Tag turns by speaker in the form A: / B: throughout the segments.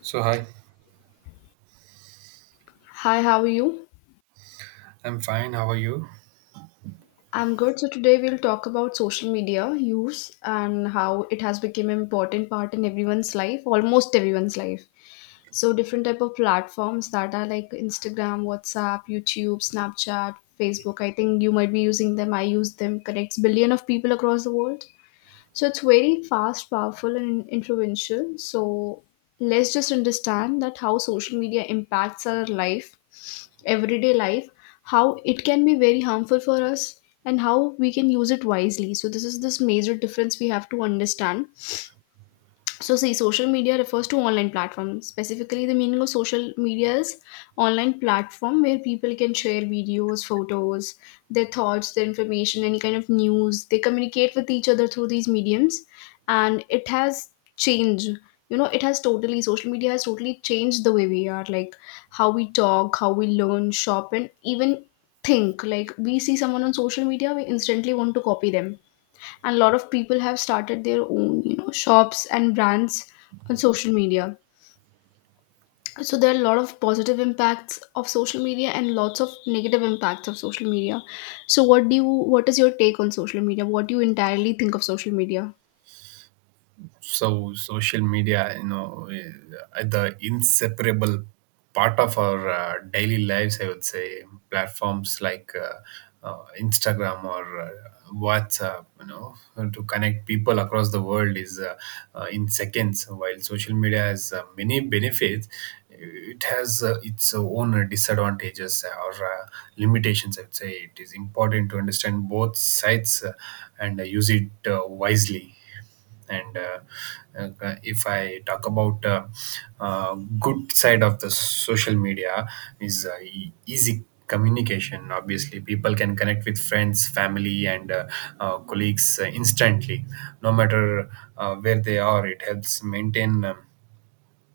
A: So hi,
B: Hi, how are you?
A: I'm fine. How are you?
B: I'm good. So today we'll talk about social media use and how it has become an important part in everyone's life, almost everyone's life. So different type of platforms that are like Instagram, WhatsApp, YouTube, Snapchat, Facebook. I think you might be using them. I use them. Connects billion of people across the world. So it's very fast, powerful, and influential. So let's just understand that how social media impacts our life, everyday life, how it can be very harmful for us, and how we can use it wisely. So this is this major difference we have to understand. So, see, social media refers to online platforms. Specifically, the meaning of social media is online platform where people can share videos, photos, their thoughts, their information, any kind of news. They communicate with each other through these mediums, and it has changed. You know, it has totally Social media has totally changed the way we are, like how we talk, how we learn, shop, and even think. Like we see someone on social media, we instantly want to copy them, and a lot of people have started their own, shops and brands on social media. So there are a lot of positive impacts of social media and lots of negative impacts of social media. So what is your take on social media? What do you entirely think of social media?
A: So social media, the inseparable part of our daily lives, I would say. Platforms like Instagram or WhatsApp, to connect people across the world is in seconds. While social media has many benefits, it has its own disadvantages or limitations, I would say. It is important to understand both sides and use it wisely. And uh, uh, if i talk about uh, good side of the social media is easy communication. Obviously, people can connect with friends, family, and colleagues instantly, no matter where they are. It helps maintain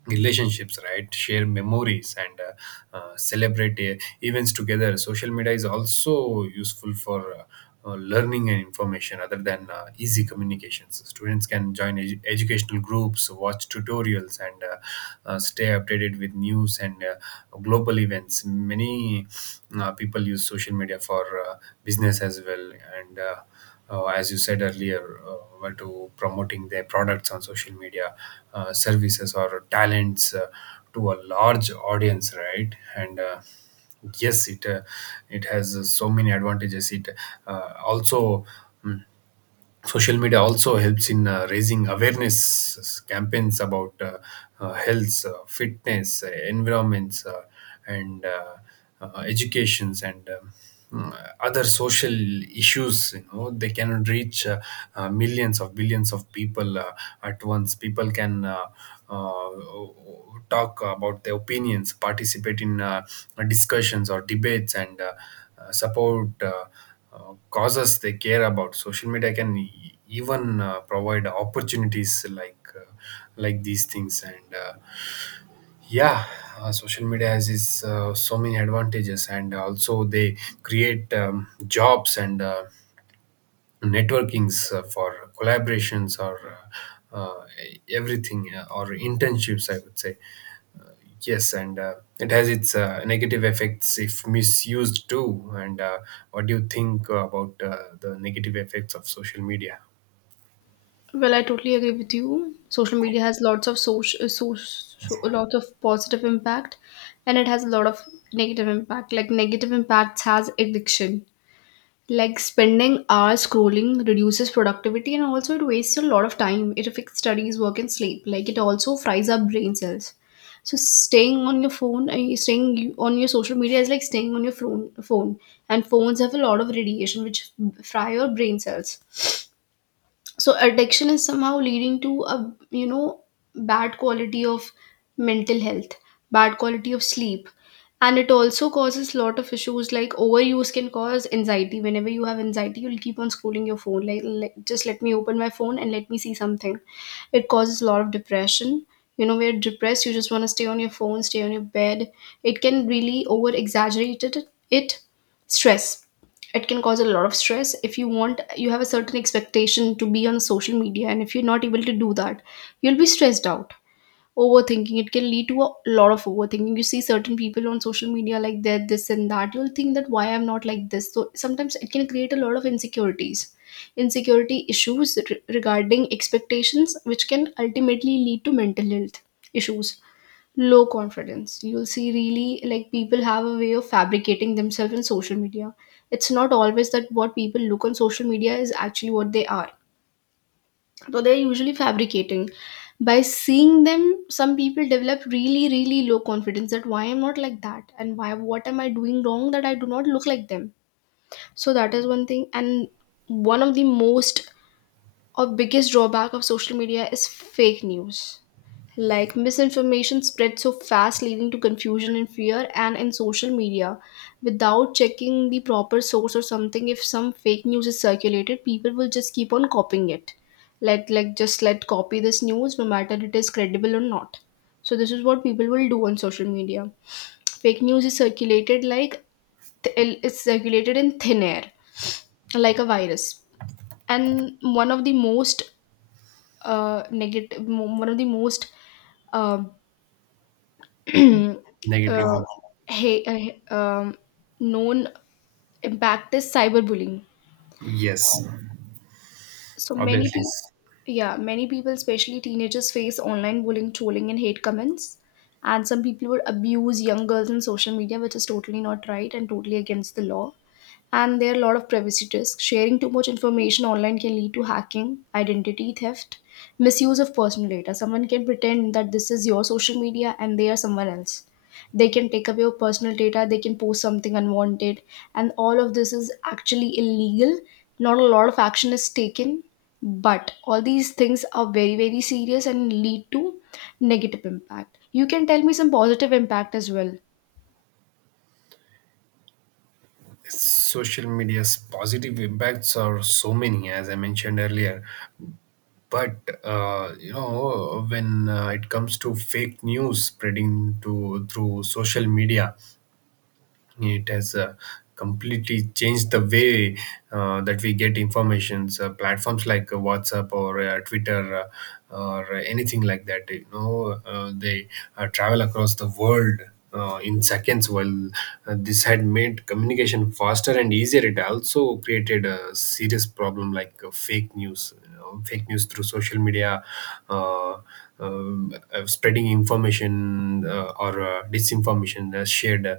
A: relationships, right, share memories, and celebrate events together. Social media is also useful for learning and information. Other than easy communications, students can join educational groups, watch tutorials, and stay updated with news and global events. Many people use social media for business as well. And As you said earlier, were to promoting their products on social media, services, or talents to a large audience, right? And yes, it it has so many advantages. It also. mm, Social media also helps in raising awareness campaigns about health, fitness, environments, and educations, and mm, other social issues, you know. They cannot reach millions of billions of people at once. People can uh, talk about their opinions, participate in discussions or debates, and support causes they care about. Social media can even provide opportunities like like these things, and yeah, social media has its so many advantages, and also they create jobs and. Networkings for collaborations or uh, uh, everything or internships, I would say. uh, yes, and it has its negative effects if misused too. And What do you think about the negative effects of social media?
B: Well, I totally agree with you. Social media has lots of lots of positive impact, and it has a lot of negative impact. Like negative impacts has addiction. Like spending hours scrolling reduces productivity and also it wastes a lot of time. It affects studies, work, and sleep. Like it also fries up brain cells. So staying on your phone, on your social media is like staying on your phone. Phone and phones have a lot of radiation which fry your brain cells. So addiction is somehow leading to a, bad quality of mental health, bad quality of sleep. And it also causes lot of issues like overuse can cause anxiety. Whenever you have anxiety, you'll keep on scrolling your phone, like, just let me open my phone and let me see something. It causes a lot of depression. You know, we're depressed, you just want to stay on your phone, stay on your bed. It can really over exaggerate it. It stress, it can cause a lot of stress. If you want, you have a certain expectation to be on social media and if you're not able to do that, you'll be stressed out. Overthinking, it can lead to a lot of overthinking. You see certain people on social media like that, this and that, you'll think that why I'm not like this. So sometimes it can create a lot of insecurities, insecurity issues regarding expectations, which can ultimately lead to mental health issues. Low confidence, you'll see, really like, people have a way of fabricating themselves in social media. It's not always that what people look on social media is actually what they are. So they're usually fabricating. By seeing them, some people develop really, really low confidence, that why I'm not like that and why, what am I doing wrong that I do not look like them. So that is one thing. And one of the most or biggest drawback of social media is fake news. Like misinformation spreads so fast, leading to confusion and fear. And in social media, without checking the proper source or something, if some fake news is circulated, people will just keep on copying it. Let, like just let copy this news, no matter it is credible or not. So this is what people will do on social media. Fake news is circulated like, it's circulated in thin air, like a virus. And one of the most negative, one of the most uh, uh,
A: Negative,
B: hey, uh, um, known impact is cyberbullying.
A: yes,
B: So many
A: obviously
B: people, yeah, many people, especially teenagers, face online bullying, trolling, and hate comments. And some people would abuse young girls on social media, which is totally not right and totally against the law. And there are a lot of privacy risks. Sharing too much information online can lead to hacking, identity theft, misuse of personal data. Someone can pretend that this is your social media and they are someone else. They can take away your personal data, they can post something unwanted, and all of this is actually illegal. Not a lot of action is taken, but all these things are very, very serious and lead to negative impact. You can tell me some positive impact as well.
A: social media's positive impacts are so many, as I mentioned earlier. But you know when it comes to fake news spreading to through social media, it has completely changed the way that we get informations. Uh, platforms like WhatsApp or Twitter or anything like that, they travel across the world in seconds. While this had made communication faster and easier, it also created a serious problem, like fake news, you know, fake news through social media, uh, spreading information or disinformation uh, shared, uh,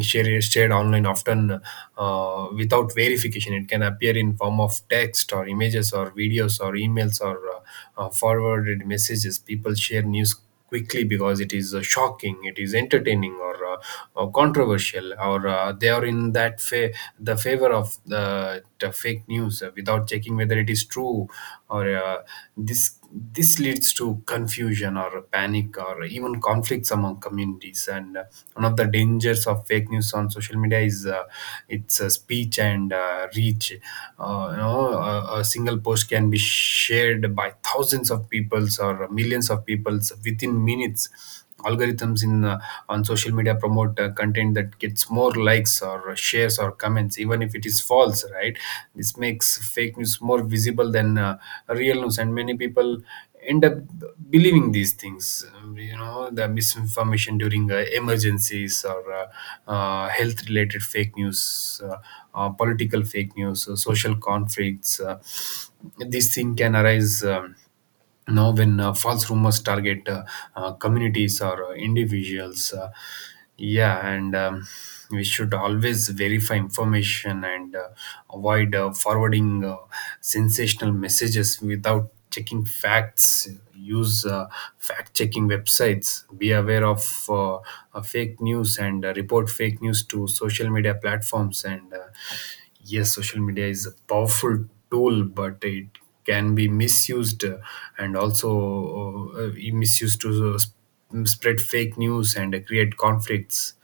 A: shared shared online, often without verification. It can appear in form of text or images or videos or emails or forwarded messages. People share news quickly because it is shocking, it is entertaining, or controversial, or they are in that the favor of the fake news without checking whether it is true or this leads to confusion or panic or even conflicts among communities. And One of the dangers of fake news on social media is its speech and reach. You know, a single post can be shared by thousands of peoples or millions of peoples within minutes. Algorithms in on social media promote content that gets more likes or shares or comments, even if it is false, right? This makes fake news more visible than real news, and many people end up believing these things. You know, the misinformation during emergencies, or health related fake news, political fake news, social conflicts, these things can arise now when false rumors target communities or individuals. Yeah, and we should always verify information and avoid forwarding sensational messages without checking facts. Use fact checking websites, be aware of fake news, and report fake news to social media platforms. And Yes, social media is a powerful tool, but it can be misused, and also misused to spread fake news and create conflicts.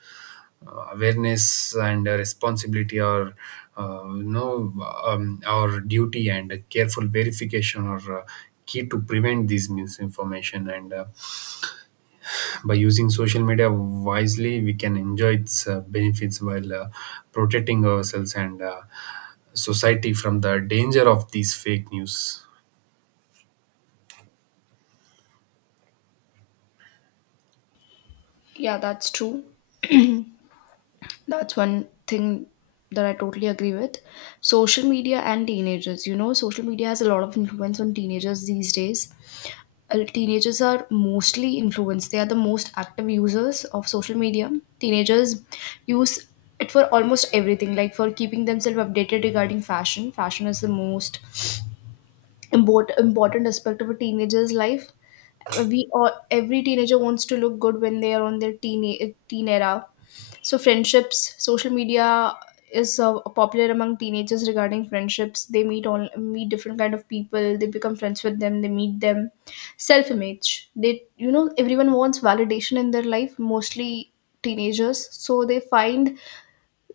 A: Awareness and responsibility, or you know our duty and a careful verification are key to prevent these misinformation. And By using social media wisely, we can enjoy its benefits while protecting ourselves and society from the danger of these fake news.
B: Yeah, that's true. That's one thing that I totally agree with. Social media and teenagers. You know, social media has a lot of influence on teenagers these days. Teenagers are mostly influenced. They are the most active users of social media. Teenagers use it for almost everything, like for keeping themselves updated regarding fashion. Fashion is the most important aspect of a teenager's life. We all, every teenager wants to look good when they are on their teen era. So friendships, social media is popular among teenagers regarding friendships. They meet, all meet different kind of people. They become friends with them. They meet them. Self image. They, you know, everyone wants validation in their life. Mostly teenagers. So they find,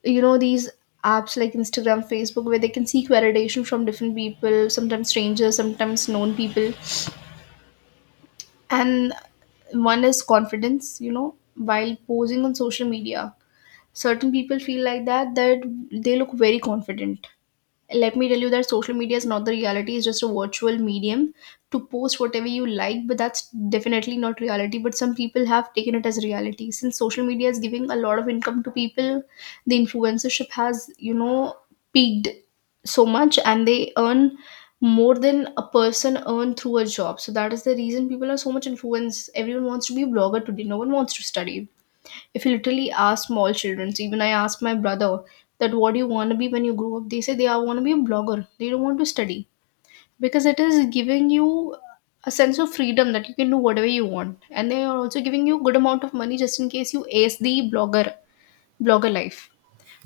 B: you know, these apps like Instagram, Facebook, where they can seek validation from different people, sometimes strangers, sometimes known people. And one is confidence, you know, while posing on social media, certain people feel like that they look very confident. Let me tell you that social media is not the reality, it's just a virtual medium to post whatever you like, but that's definitely not reality. But some people have taken it as reality, since social media is giving a lot of income to people. The influencership has, you know, peaked so much, and they earn more than a person earn through a job. So that is the reason people are so much influenced. Everyone wants to be a blogger today, no one wants to study. If you literally ask small children, so even I asked my brother that what do you want to be when you grow up, they say they are want to be a blogger. They don't want to study because it is giving you a sense of freedom that you can do whatever you want, and they are also giving you good amount of money just in case you ace the blogger life.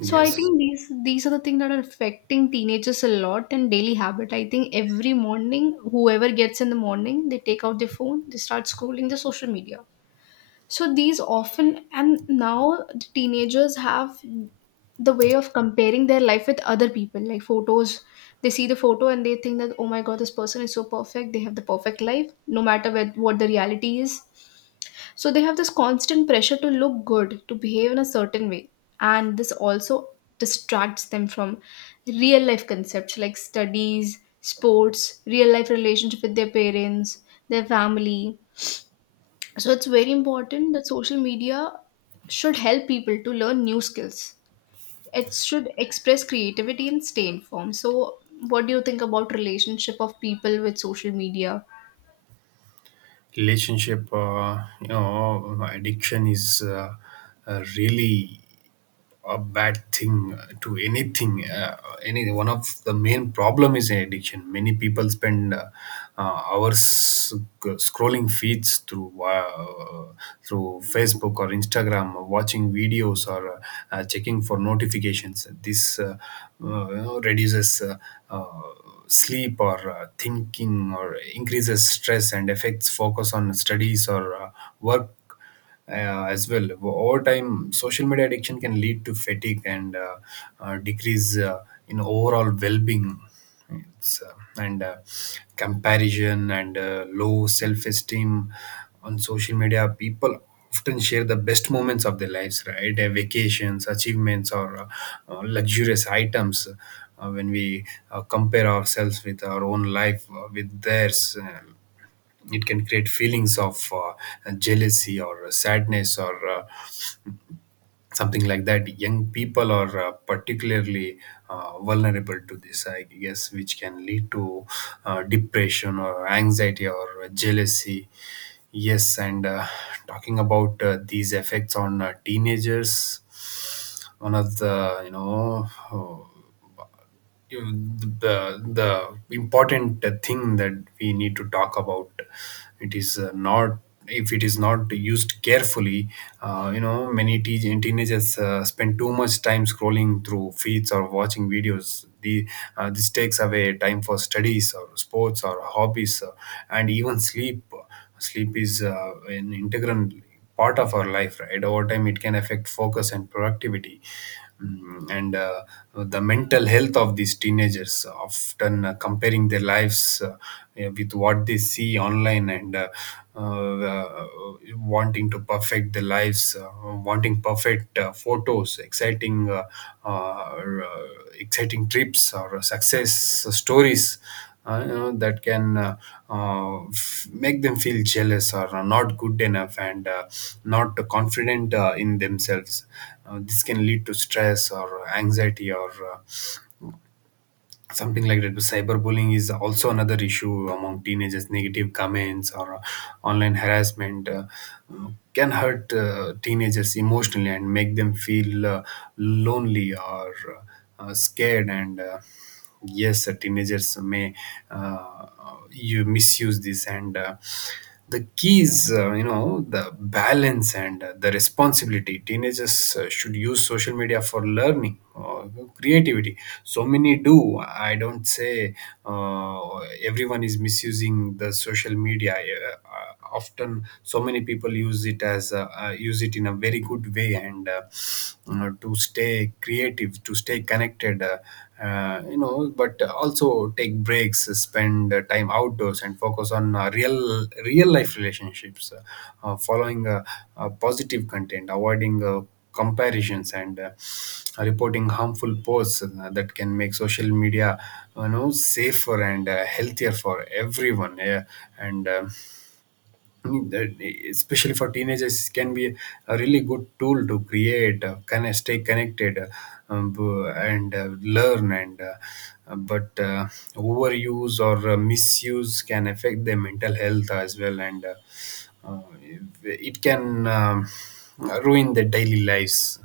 B: So I think these are the things that are affecting teenagers a lot. And daily habit, I think every morning, whoever gets in the morning, they take out their phone, they start scrolling the social media. So these often, and now the teenagers have the way of comparing their life with other people, like photos. They see the photo and they think that, oh my god, this person is so perfect. They have the perfect life, no matter where, what the reality is. So they have this constant pressure to look good, to behave in a certain way. And this also distracts them from real life concepts like studies, sports, real life relationship with their parents, their family. So it's very important that social media should help people to learn new skills, it should express creativity and stay informed. So what do you think about relationship of people with social media?
A: Relationship, you know, addiction is really a bad thing to anything. Any one of the main problem is addiction. Many people spend hours scrolling feeds through through Facebook or Instagram, or watching videos, or checking for notifications. This reduces uh, sleep or thinking, or increases stress, and affects focus on studies or work as well. Over time, social media addiction can lead to fatigue and decrease in overall well-being. It's, and Comparison and low self-esteem on social media. People often share the best moments of their lives, right? Their vacations, achievements, or luxurious items. When we compare ourselves with our own life with theirs, it can create feelings of jealousy or sadness or something like that. Young people are particularly vulnerable to this, I guess, which can lead to depression or anxiety or jealousy. Yes, and talking about these effects on teenagers, one of the, you know, the important thing that we need to talk about, it is not, if it is not used carefully, you know, many teenagers spend too much time scrolling through feeds or watching videos. The This takes away time for studies or sports or hobbies, and even sleep. Sleep is an integral part of our life, right? Over time, it can affect focus and productivity. And the mental health of these teenagers, often comparing their lives with what they see online, and uh, wanting to perfect their lives, wanting perfect photos, exciting uh, or, uh, exciting trips or success stories, that can make them feel jealous or not good enough, and not confident in themselves. This can lead to stress or anxiety or something like that. But cyberbullying is also another issue among teenagers. Negative comments or online harassment can hurt teenagers emotionally and make them feel lonely or scared. And yes, teenagers may uh, you misuse this and. The keys, you know, the balance and the responsibility. Teenagers should use social media for learning or creativity. So many do, I don't say uh, everyone is misusing the social media. Uh, uh, Often, so many people use it as a, use it in a very good way, to stay creative, to stay connected, you know, but also take breaks, spend time outdoors, and focus on real life relationships, following positive content, avoiding comparisons, and reporting harmful posts that can make social media, you know, safer and healthier for everyone. Yeah. And that, especially for teenagers, can be a really good tool to create kind of stay connected, b- and learn, and but overuse or misuse can affect their mental health as well, and uh, it can ruin their daily lives,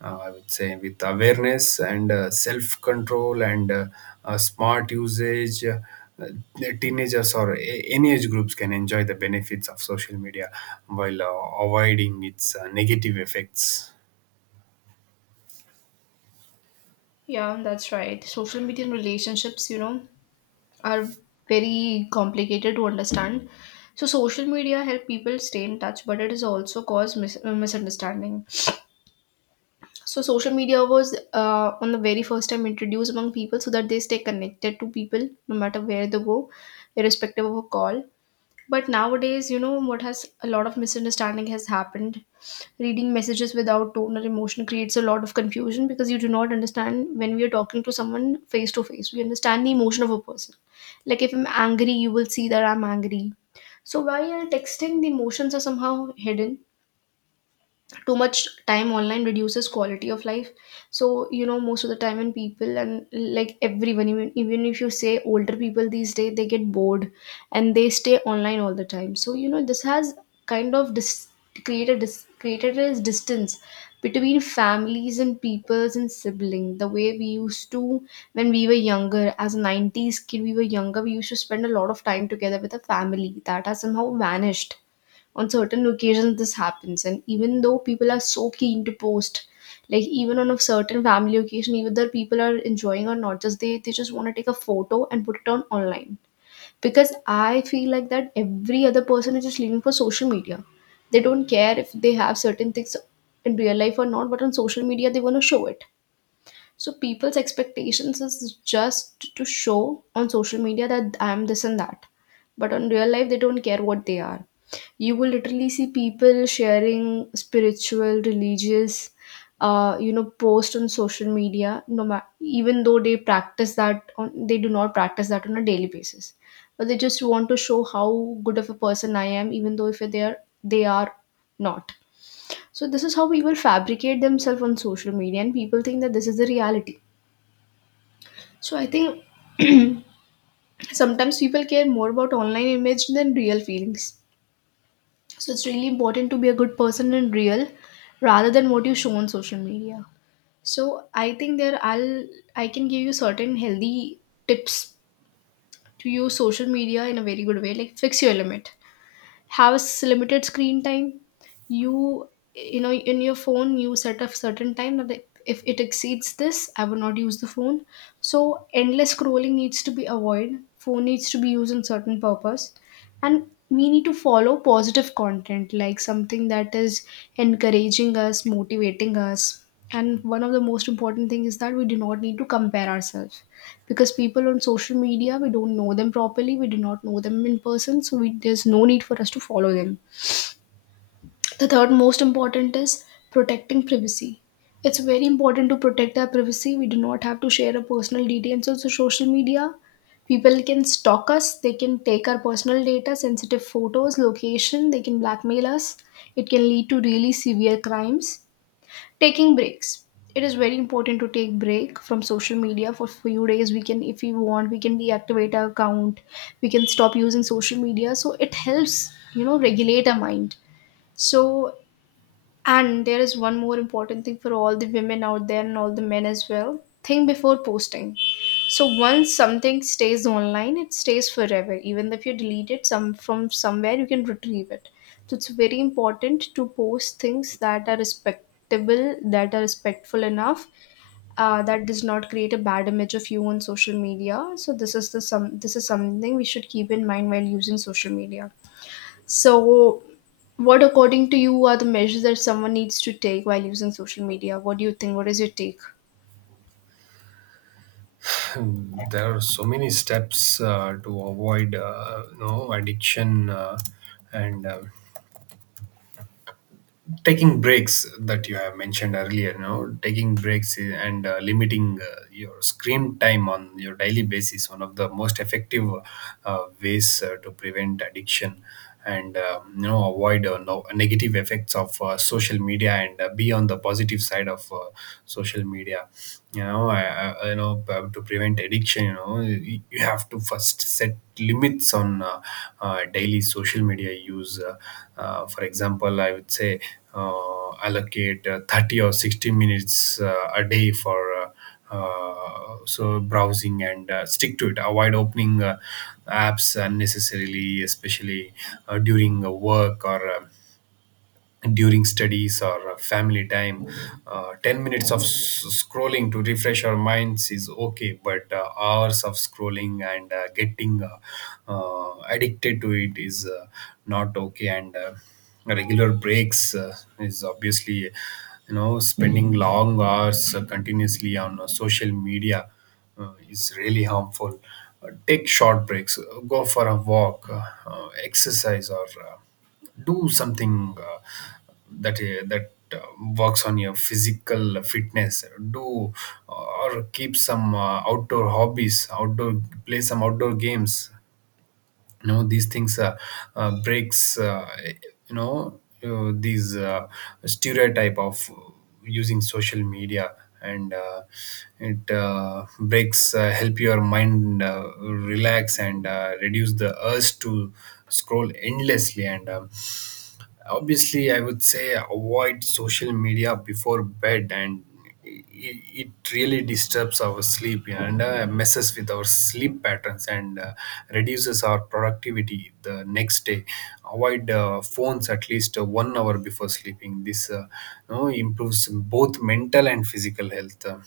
A: I would say. With awareness and self control and smart usage, the teenagers or any age groups can enjoy the benefits of social media while avoiding its negative effects.
B: Yeah, that's right. Social media and relationships, you know, are very complicated to understand. So social media help people stay in touch, but it has also caused misunderstanding. So social media was, on the very first time introduced among people so that they stay connected to people no matter where they go, irrespective of a call. But nowadays, you know what, has a lot of misunderstanding has happened. Reading messages without tone or emotion creates a lot of confusion, because you do not understand. When we are talking to someone face to face, we understand the emotion of a person. Like if I'm angry, you will see that I'm angry. So while texting, the emotions are somehow hidden. Too much time online reduces quality of life. So you know most of the time when people and like everyone, even if you say older people these days, they get bored and they stay online all the time. So you know this has kind of created a distance between families and peoples and sibling the way we used to. When we were younger, as a 90s kid, we were younger, we used to spend a lot of time together with a family that has somehow vanished. On certain occasions this happens, and even though people are so keen to post, like even on a certain family occasion, even though people are enjoying or not, just they just want to take a photo and put it on online. Because I feel like that every other person is just living for social media. They don't care if they have certain things in real life or not, but on social media they want to show it. So people's expectations is just to show on social media that I am this and that, but on real life they don't care what they are. You will literally see people sharing spiritual religious you know post on social media, no matter, even though they practice that on they do not practice that on a daily basis, but they just want to show how good of a person I am even though if they are not. So this is how people fabricate themselves on social media and people think that this is the reality. So I think sometimes people care more about online image than real feelings. So it's really important to be a good person in real rather than what you show on social media. So I think there I'll I can give you certain healthy tips to use social media in a very good way. Like fix your limit, has limited screen time, you you know in your phone you set a certain time that if it exceeds this I will not use the phone. So endless scrolling needs to be avoided, phone needs to be used in certain purpose. And we need to follow positive content, like something that is encouraging us, motivating us. And one of the most important thing is that we do not need to compare ourselves, because people on social media we don't know them properly, we do not know them in person, so we, there's no need for us to follow them. The third most important is protecting privacy. It's very important to protect our privacy. We do not have to share our personal details on social media. People can stalk us, they can take our personal data, sensitive photos, location, they can blackmail us. It can lead to really severe crimes. Taking breaks. It is very important to take break from social media for few days. We can, if we want, we can deactivate our account. We can stop using social media. So it helps, you know, regulate our mind. So, and there is one more important thing for all the women out there and all the men as well, think before posting. So once something stays online, it stays forever. Even if you delete it some from somewhere, you can retrieve it. So it's very important to post things that are respectable, that are respectful enough, that does not create a bad image of you on social media. So this is something we should keep in mind while using social media. So, what according to you are the measures that someone needs to take while using social media? What do you think? What is your take?
A: There are so many steps to avoid no addiction and taking breaks that you have mentioned earlier, you know, taking breaks I- and limiting your screen time on your daily basis. One of the most effective ways to prevent addiction and, you know, avoid no, negative effects of social media and be on the positive side of social media. You know, you know, to prevent addiction, you know, you have to first set limits on daily social media use. For example, I would say, allocate 30 or 60 minutes a day for browsing, and stick to it. Avoid opening apps unnecessarily, especially during work or during studies or family time. 10 minutes of scrolling to refresh our minds is okay, but hours of scrolling and getting addicted to it is, not okay. And regular breaks, is obviously, you know, spending long hours continuously on social media is really harmful. Take short breaks, go for a walk, exercise, or do something that works on your physical fitness. Do, or keep some outdoor hobbies, outdoor, play some outdoor games. You know, these things, breaks, these stereotype of using social media and it breaks help your mind relax and reduce the urge to scroll endlessly. And Obviously, I would say avoid social media before bed, and it really disturbs our sleep and messes with our sleep patterns and reduces our productivity the next day. Avoid phones at least 1 hour before sleeping. This, you know, improves both mental and physical health.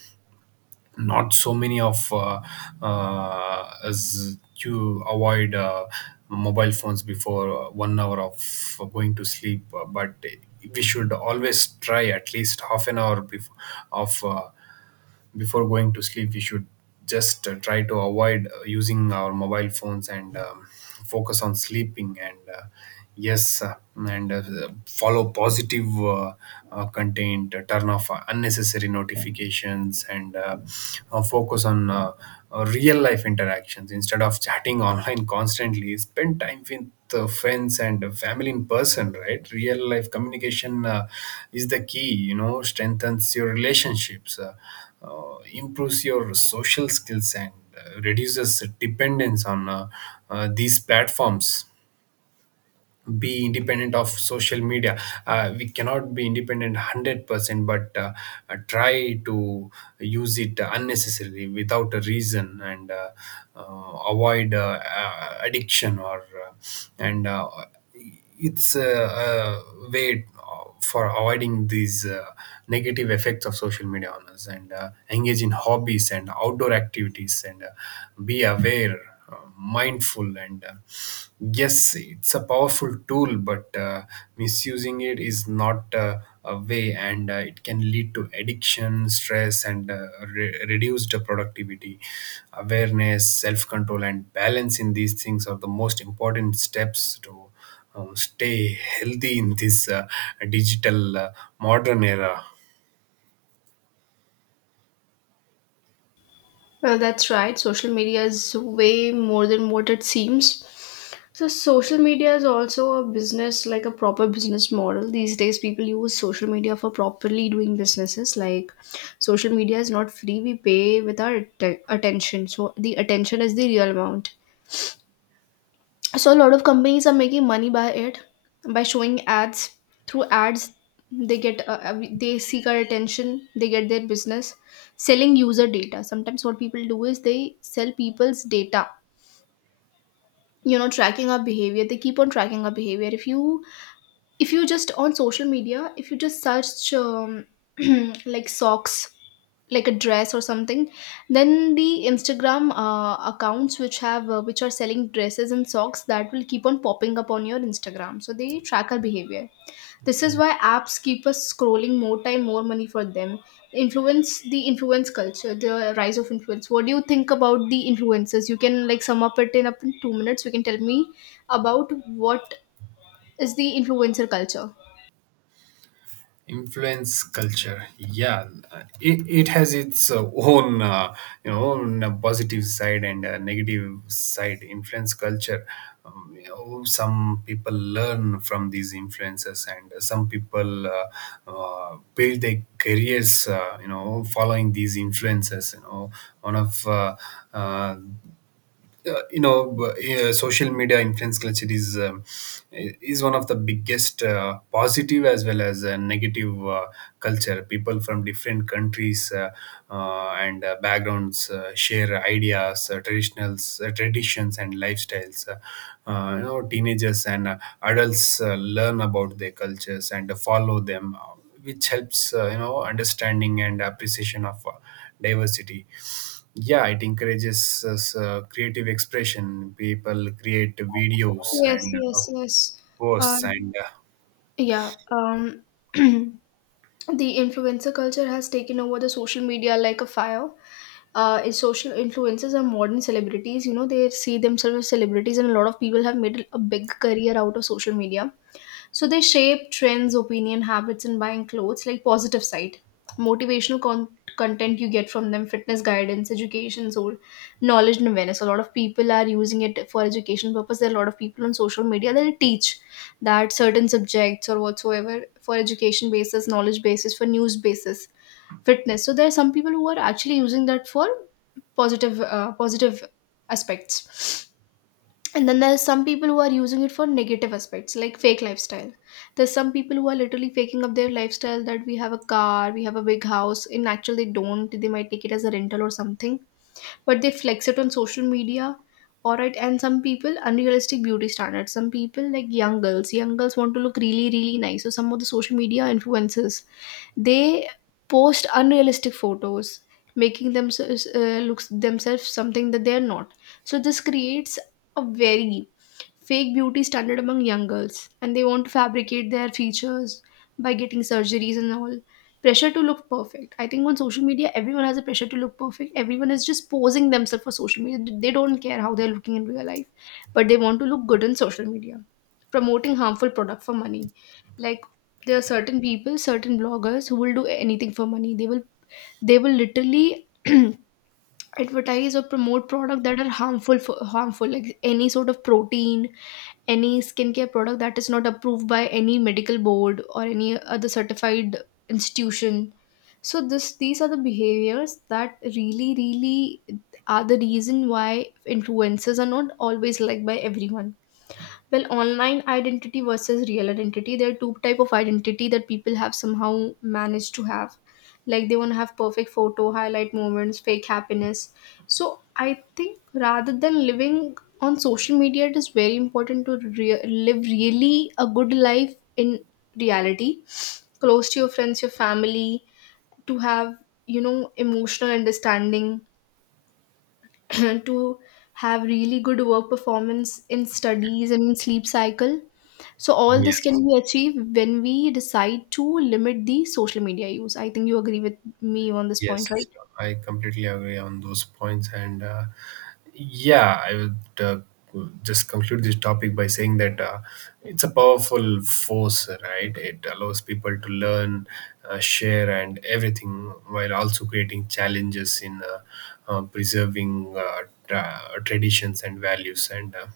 A: Not so many of as you avoid mobile phones before 1 hour of going to sleep, but we should always try at least half an hour before, of before going to sleep, we should just try to avoid using our mobile phones and focus on sleeping. And, yes, and follow positive content, turn off unnecessary notifications, and focus on real life interactions instead of chatting online constantly. Spend time with friends and family in person, right? Real life communication, is the key, you know. Strengthens your relationships, improves your social skills, and reduces dependence on these platforms. Be independent of social media. We cannot be independent 100%, but try to use it unnecessarily without a reason, and avoid addiction or uh, and it's a way for avoiding these negative effects of social media on us, and engage in hobbies and outdoor activities, and be aware, mindful, and yes, it's a powerful tool, but misusing it is not a way, and it can lead to addiction, stress, and reduced productivity. Awareness, self control, and balance in these things are the most important steps to stay healthy in this digital modern era.
B: Well, that's right. Social media is way more than what it seems. So, social media is also a business, like a proper business model. These days, people use social media for properly doing businesses. Like, social media is not free, we pay with our attention. So, the attention is the real amount. So a lot of companies are making money by it, by showing ads, through ads. They get they seek our attention, they get their business. Selling user data, sometimes what people do is they sell people's data, you know tracking our behavior, they keep on tracking our behavior. If you just on social media, if you just search like socks, like a dress or something, then the Instagram accounts which have which are selling dresses and socks, that will keep on popping up on your Instagram. So they track our behavior. This is why
A: Yes.
B: apps keep us scrolling, more time more money for them. Influence culture, the rise of influence, what do you think about the influencers? You can like sum up it in 2 minutes, you can tell me about what is the influencer culture.
A: Influence culture, yeah, it has its own, you know, own positive side and negative side. Influence culture, you know, some people learn from these influences, and some people build their careers, you know, following these influences. You know, one of uh, social media influence culture is, is one of the biggest positive as well as negative culture. People from different countries and backgrounds share ideas, traditionals traditions and lifestyles. You know, teenagers and adults learn about their cultures and follow them, which helps, you know, understanding and appreciation of diversity. Yeah, it encourages us, creative expression. People create videos
B: Yes,
A: and
B: yes, yes. Uh,
A: posts and
B: yeah. The influencer culture has taken over the social media like a fire. In social, influencers are modern celebrities. You know, they see themselves as celebrities, and a lot of people have made a big career out of social media. So they shape trends, opinion, habits in buying clothes, like positive side. Motivational con- content you get from them, fitness guidance, education, so knowledge and awareness. A lot of people are using it for education purpose. There are a lot of people on social media that teach that certain subjects or whatsoever for education basis, knowledge basis, for news basis, fitness. So there are some people who are actually using that for positive aspects, and then there's some people who are using it for negative aspects like fake lifestyle. There's some people who are literally faking up their lifestyle, that we have a car, we have a big house, in actual they don't, they might take it as a rental or something, but they flex it on social media. All right, and some people, unrealistic beauty standards, some people like young girls want to look really really nice, so some of the social media influencers, they post unrealistic photos, making themselves something that they're not. So this creates a very fake beauty standard among young girls, and they want to fabricate their features by getting surgeries and all. Pressure to look perfect, I think on social media everyone has a pressure to look perfect, everyone is just posing themselves for social media, they don't care how they're looking in real life, but they want to look good on social media. Promoting harmful product for money, like there are certain people, certain bloggers who will do anything for money. They will literally advertise or promote product that are harmful, for harmful like any sort of protein, any skincare product that is not approved by any medical board or any other certified institution. So this these are the behaviors that really really are the reason why influencers are not always liked by everyone. Well, online identity versus real identity, there are two type of identity that people have somehow managed to have. Like they want to have perfect photo, highlight moments, fake happiness. So I think rather than living on social media, it is very important to live really a good life in reality, close to your friends, your family, to have, you know, emotional understanding, to have really good work performance in studies and in sleep cycle. So all this can
A: yes.
B: be achieved when we decide to limit the social media use. I think you agree with me on this point,
A: Yes,
B: right?
A: I completely agree on those points, and yeah, I would just conclude this topic by saying that, it's a powerful force, right? It allows people to learn, share, and everything, while also creating challenges in preserving traditions and values. And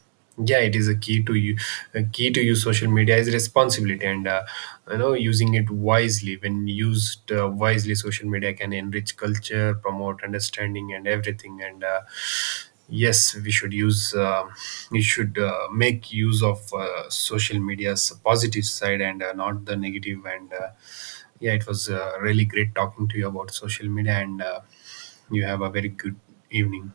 A: yeah, it is a key to you, a key to use social media is responsibility, and you know, using it wisely. When used wisely, social media can enrich culture, promote understanding, and everything. And yes, we should use, we should make use of social media's positive side and not the negative. And yeah, it was really great talking to you about social media, and you have a very good evening.